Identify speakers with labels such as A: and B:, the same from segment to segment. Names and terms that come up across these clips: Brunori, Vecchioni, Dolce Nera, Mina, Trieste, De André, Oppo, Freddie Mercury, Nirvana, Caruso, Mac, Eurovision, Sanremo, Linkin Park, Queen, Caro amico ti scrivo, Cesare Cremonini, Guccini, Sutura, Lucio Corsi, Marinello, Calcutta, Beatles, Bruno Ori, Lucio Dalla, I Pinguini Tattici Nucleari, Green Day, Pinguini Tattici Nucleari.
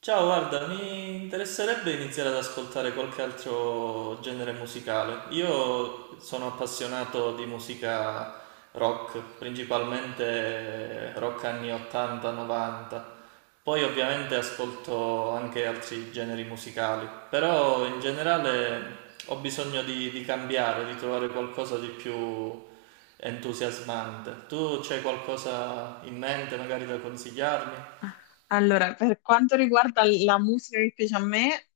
A: Ciao, guarda, mi interesserebbe iniziare ad ascoltare qualche altro genere musicale. Io sono appassionato di musica rock, principalmente rock anni 80-90. Poi ovviamente ascolto anche altri generi musicali, però in generale ho bisogno di cambiare, di trovare qualcosa di più entusiasmante. Tu c'hai qualcosa in mente magari da consigliarmi?
B: Allora, per quanto riguarda la musica che piace a me,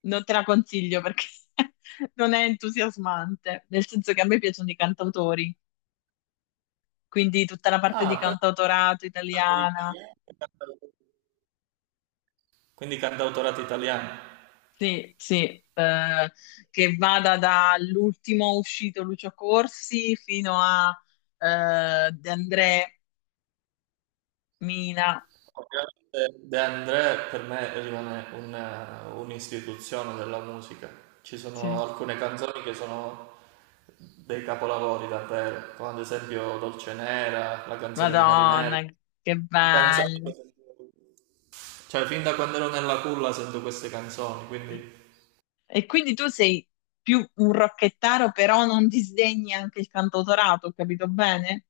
B: non te la consiglio perché non è entusiasmante, nel senso che a me piacciono i cantautori, quindi tutta la parte di
A: Ah, però
B: cantautorato
A: cantautore
B: italiana,
A: italiano e quindi cantautorato italiano.
B: sì, sì, eh, che vada dall'ultimo uscito Lucio Corsi fino a De André, Mina,
A: Ovviamente De André per me rimane un'istituzione della musica. Ci sono
B: sì.
A: alcune canzoni che sono dei capolavori davvero, come ad esempio Dolce Nera, la canzone di Marinello.
B: Madonna, che
A: Canzoni
B: bello.
A: che sentivo- Cioè, fin da quando ero nella culla sento queste canzoni, quindi
B: E quindi tu sei più un rocchettaro, però non disdegni anche il cantautorato, ho capito bene?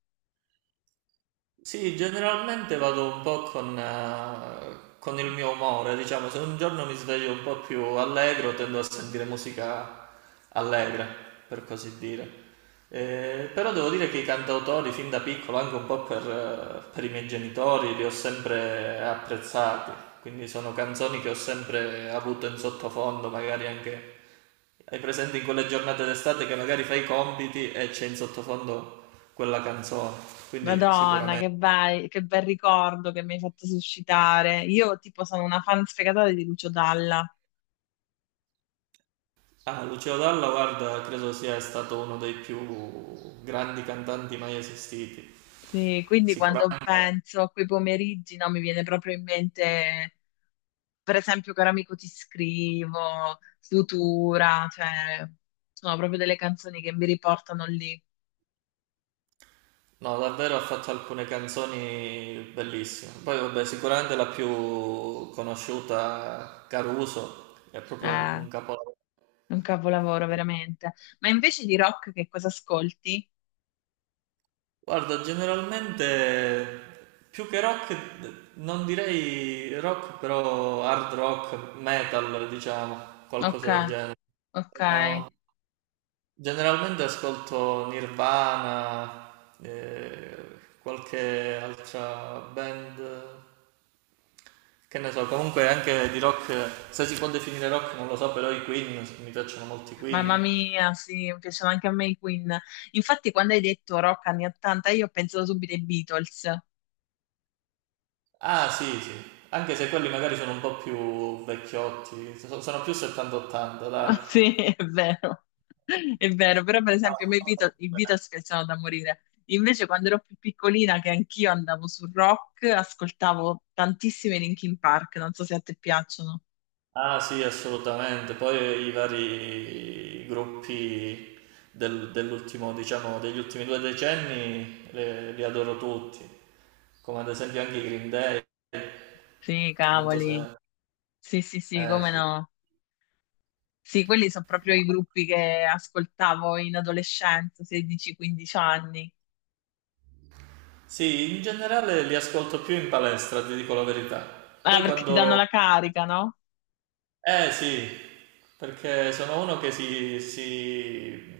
A: sì, generalmente vado un po' con il mio umore, diciamo, se un giorno mi sveglio un po' più allegro, tendo a sentire musica allegra, per così dire. Però devo dire che i cantautori, fin da piccolo, anche un po' per i miei genitori, li ho sempre apprezzati, quindi sono canzoni che ho sempre avuto in sottofondo, magari anche hai presente in quelle giornate d'estate che magari fai i compiti e c'è in sottofondo quella canzone, quindi
B: Madonna,
A: sicuramente.
B: che bel ricordo che mi hai fatto suscitare. Io tipo sono una fan sfegatata di Lucio Dalla.
A: Ah, Lucio Dalla, guarda, credo sia stato uno dei più grandi cantanti mai esistiti.
B: Sì, quindi quando
A: Sicuramente,
B: penso a quei pomeriggi, no, mi viene proprio in mente, per esempio, Caro amico ti scrivo, Sutura, cioè, sono proprio delle canzoni che mi riportano lì.
A: no, davvero ha fatto alcune canzoni bellissime. Poi, vabbè, sicuramente la più conosciuta, Caruso, è proprio
B: Eh,
A: un capolavoro.
B: un capolavoro veramente. Ma invece di rock che cosa ascolti?
A: Guarda, generalmente più che rock, non direi rock, però hard rock, metal, diciamo,
B: Ok,
A: qualcosa del genere.
B: ok.
A: No. Generalmente ascolto Nirvana, qualche altra band, che ne so, comunque anche di rock, se si può definire rock non lo so, però i Queen, mi piacciono molti
B: Mamma
A: Queen.
B: mia, sì, mi piacciono anche a me i Queen. Infatti, quando hai detto rock anni 80, io ho pensato subito ai Beatles.
A: Ah, sì, sì, anche se quelli magari sono un po' più vecchiotti, sono più 70-80, dai.
B: Sì, è vero. È vero, però per esempio a me i Beatles piacciono da morire. Invece quando ero più piccolina, che anch'io andavo sul rock, ascoltavo tantissimi Linkin Park, non so se a te piacciono.
A: Ah, sì, assolutamente. Poi i vari gruppi dell'ultimo, diciamo, degli ultimi due decenni li adoro tutti, come ad esempio anche i Green Day.
B: Sì,
A: Non so
B: cavoli.
A: se...
B: Sì, sì, sì, come
A: Sì.
B: no. Sì, quelli sono proprio i gruppi che ascoltavo in adolescenza, 16-15 anni.
A: Sì, in generale li ascolto più in palestra, ti dico la verità.
B: Ah,
A: Poi
B: perché ti danno
A: quando...
B: la carica, no?
A: Eh sì, perché sono uno che si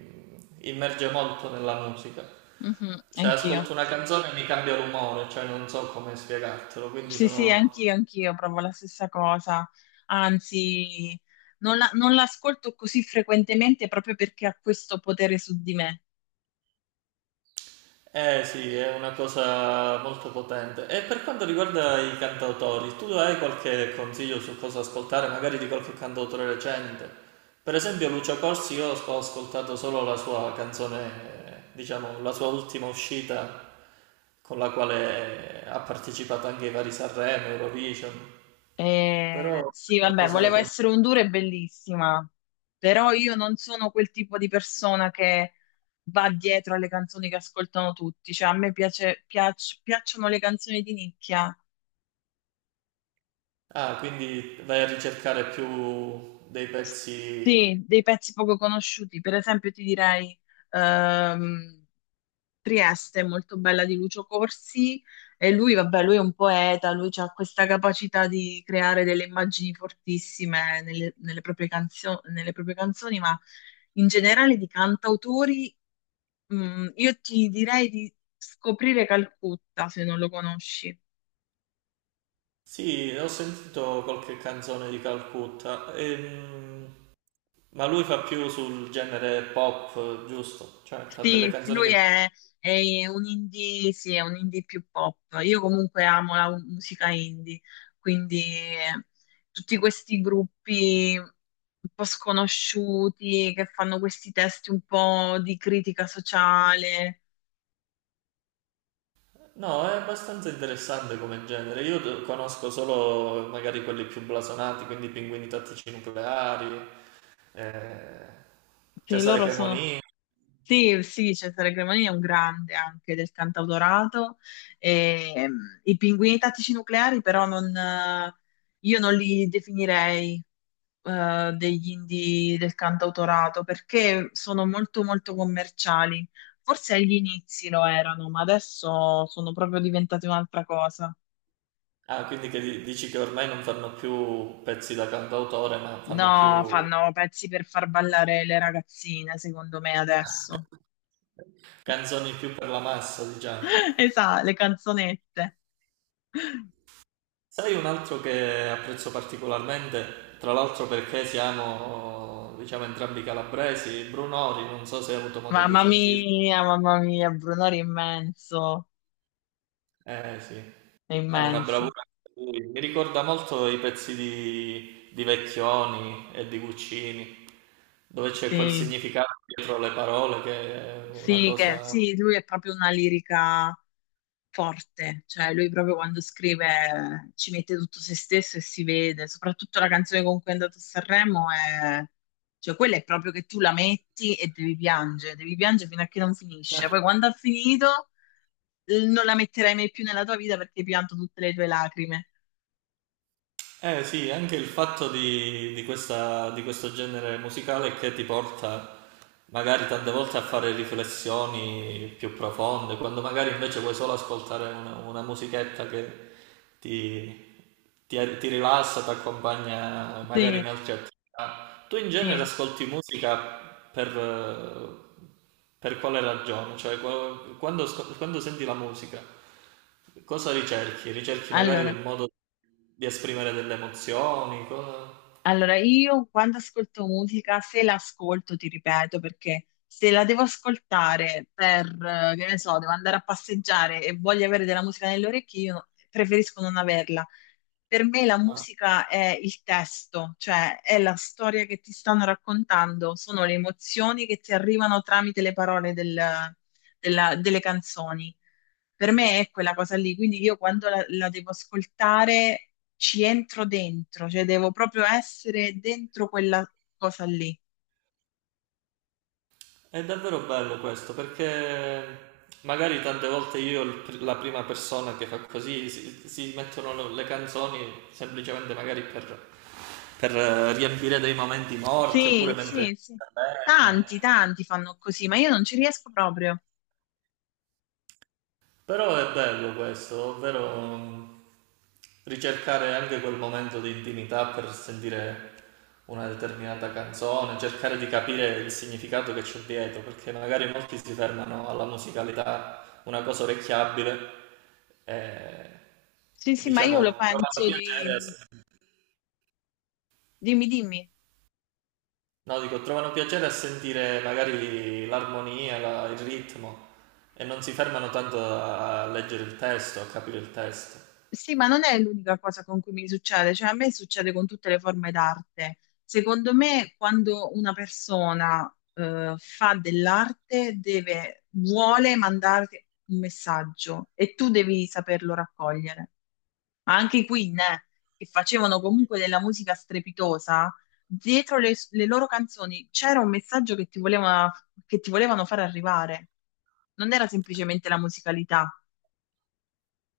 A: immerge molto nella musica.
B: Mhm,
A: Se
B: anch'io.
A: ascolto una canzone mi cambia l'umore, cioè non so come spiegartelo, quindi
B: Sì, sì,
A: sono...
B: anch'io, anch'io provo la stessa cosa. Anzi, non l'ascolto così frequentemente proprio perché ha questo potere su di me.
A: Eh sì, è una cosa molto potente. E per quanto riguarda i cantautori, tu hai qualche consiglio su cosa ascoltare, magari di qualche cantautore recente? Per esempio Lucio Corsi, io ho ascoltato solo la sua canzone, diciamo, la sua ultima uscita con la quale ha partecipato anche ai vari Sanremo, Eurovision, però
B: Sì,
A: è
B: vabbè,
A: qualcosa
B: volevo essere un duro e bellissima, però io non sono quel tipo di persona che va dietro alle canzoni che ascoltano tutti. Cioè, a me piacciono le canzoni di nicchia.
A: ah, quindi vai a ricercare più dei pezzi.
B: Sì, dei pezzi poco conosciuti, per esempio ti direi ehm, Trieste, molto bella di Lucio Corsi, e lui, vabbè, lui è un poeta, lui ha questa capacità di creare delle immagini fortissime nelle nelle proprie canzoni, ma in generale di cantautori, io ti direi di scoprire Calcutta, se non lo conosci.
A: Sì, ho sentito qualche canzone di Calcutta, ma lui fa più sul genere pop, giusto? Cioè fa delle
B: Sì, sì,
A: canzoni che...
B: lui
A: so.
B: è, è un indie, sì, è un indie più pop. Io comunque amo la musica indie, quindi tutti questi gruppi un po' sconosciuti che fanno questi testi un po' di critica sociale.
A: No, è abbastanza interessante come genere. Io conosco solo magari quelli più blasonati, quindi Pinguini Tattici Nucleari, eh,
B: Sì,
A: Cesare
B: loro sono...
A: Cremonini.
B: Sì, sì, Cesare Cremonini è un grande anche del cantautorato. E, i Pinguini Tattici Nucleari però non... io non li definirei, degli indie del cantautorato perché sono molto molto commerciali. Forse agli inizi lo erano, ma adesso sono proprio diventate un'altra cosa.
A: Ah, quindi che dici che ormai non fanno più pezzi da cantautore, ma fanno
B: No,
A: più
B: fanno pezzi per far ballare le ragazzine, secondo me adesso.
A: canzoni più per la massa, diciamo.
B: Esatto, le canzonette.
A: Sai un altro che apprezzo particolarmente, tra l'altro perché siamo, diciamo, entrambi calabresi, Bruno Ori, non so se hai avuto modo di sentirlo.
B: Mamma mia, Brunori è immenso,
A: Eh sì,
B: è
A: ha una
B: immenso.
A: bravura anche lui. Mi ricorda molto i pezzi di Vecchioni e di Guccini, dove c'è quel
B: Sì.
A: significato dietro le parole che è una
B: Sì,
A: cosa.
B: sì, lui è proprio una lirica forte, cioè lui proprio quando scrive ci mette tutto se stesso e si vede, soprattutto la canzone con cui è andato a Sanremo è... Cioè, quella è proprio che tu la metti e devi piangere fino a che non finisce. Poi quando ha finito non la metterai mai più nella tua vita perché hai pianto tutte le tue lacrime.
A: Eh sì, anche il fatto di questo genere musicale che ti porta magari tante volte a fare riflessioni più profonde, quando magari invece vuoi solo ascoltare una musichetta che ti, ti rilassa, ti accompagna magari in
B: Sì,
A: altre attività. Tu in genere
B: sì.
A: ascolti musica per, eh, per quale ragione? Cioè, quando senti la musica, cosa ricerchi? Ricerchi magari
B: Allora,
A: un modo di esprimere delle emozioni? Cosa...
B: Allora, io quando ascolto musica, se l'ascolto, ti ripeto, perché se la devo ascoltare per, che ne so, devo andare a passeggiare e voglio avere della musica nelle orecchie, io preferisco non averla. Per me la
A: ah,
B: musica è il testo, cioè è la storia che ti stanno raccontando, sono le emozioni che ti arrivano tramite le parole delle canzoni. Per me è quella cosa lì, quindi io quando la devo ascoltare ci entro dentro, cioè devo proprio essere dentro quella cosa lì.
A: è davvero bello questo perché magari tante volte io, la prima persona che fa così, si mettono le canzoni semplicemente magari per, riempire dei momenti morti
B: Sì,
A: oppure mentre...
B: sì, sì. Tanti, tanti fanno così, ma io non ci riesco proprio.
A: Però è bello questo, ovvero mm, ricercare anche quel momento di intimità per sentire una determinata canzone, cercare di capire il significato che c'è dietro, perché magari molti si fermano alla musicalità, una cosa orecchiabile, e
B: Sì, sì, ma io lo
A: diciamo trovano
B: penso di... Dimmi, dimmi.
A: no, dico, trovano piacere a sentire magari l'armonia, il ritmo, e non si fermano tanto a leggere il testo, a capire il testo.
B: Sì, ma non è l'unica cosa con cui mi succede, cioè a me succede con tutte le forme d'arte. Secondo me, quando una persona fa dell'arte, vuole mandarti un messaggio e tu devi saperlo raccogliere. Ma anche i Queen, che facevano comunque della musica strepitosa, dietro le loro canzoni c'era un messaggio che ti volevano far arrivare. Non era semplicemente la musicalità.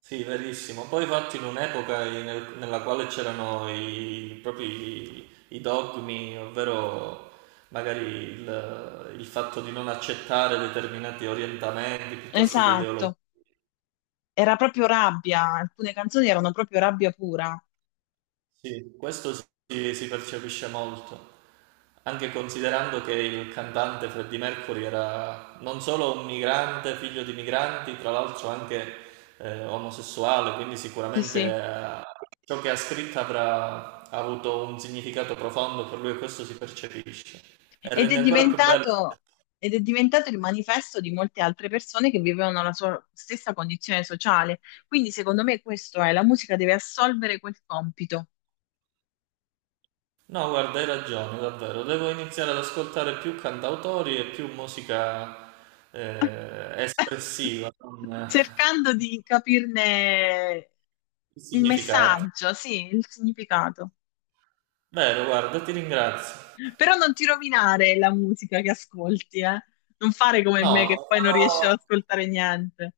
A: Sì, verissimo. Poi infatti in un'epoca nella quale c'erano i, proprio i dogmi, ovvero magari il fatto di non accettare determinati orientamenti piuttosto che ideologie.
B: Esatto, era proprio rabbia, alcune canzoni erano proprio rabbia pura.
A: Questo si percepisce molto, anche considerando che il cantante Freddie Mercury era non solo un migrante, figlio di migranti, tra l'altro anche omosessuale, quindi
B: Sì,
A: sicuramente
B: sì.
A: ciò che ha scritto avrà ha avuto un significato profondo per lui e questo si percepisce. E
B: Ed è
A: rende ancora più bello.
B: diventato, ed è diventato il manifesto di molte altre persone che vivevano la sua stessa condizione sociale. Quindi, secondo me, la musica deve assolvere quel compito.
A: No, guarda, hai ragione, davvero. Devo iniziare ad ascoltare più cantautori e più musica espressiva, con
B: Cercando di capirne il
A: significato.
B: messaggio, sì, il significato.
A: Vero, guarda, ti ringrazio.
B: Però non ti rovinare la musica che ascolti, eh. Non fare come
A: No,
B: me
A: no,
B: che poi non riesci
A: farò,
B: ad ascoltare niente.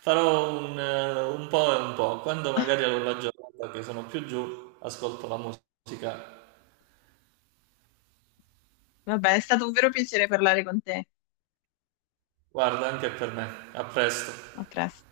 A: farò un po' e un po'. Quando magari ho la giornata che sono più giù, ascolto la musica.
B: Vabbè, è stato un vero piacere parlare con te.
A: Guarda, anche per me. A presto.
B: A presto.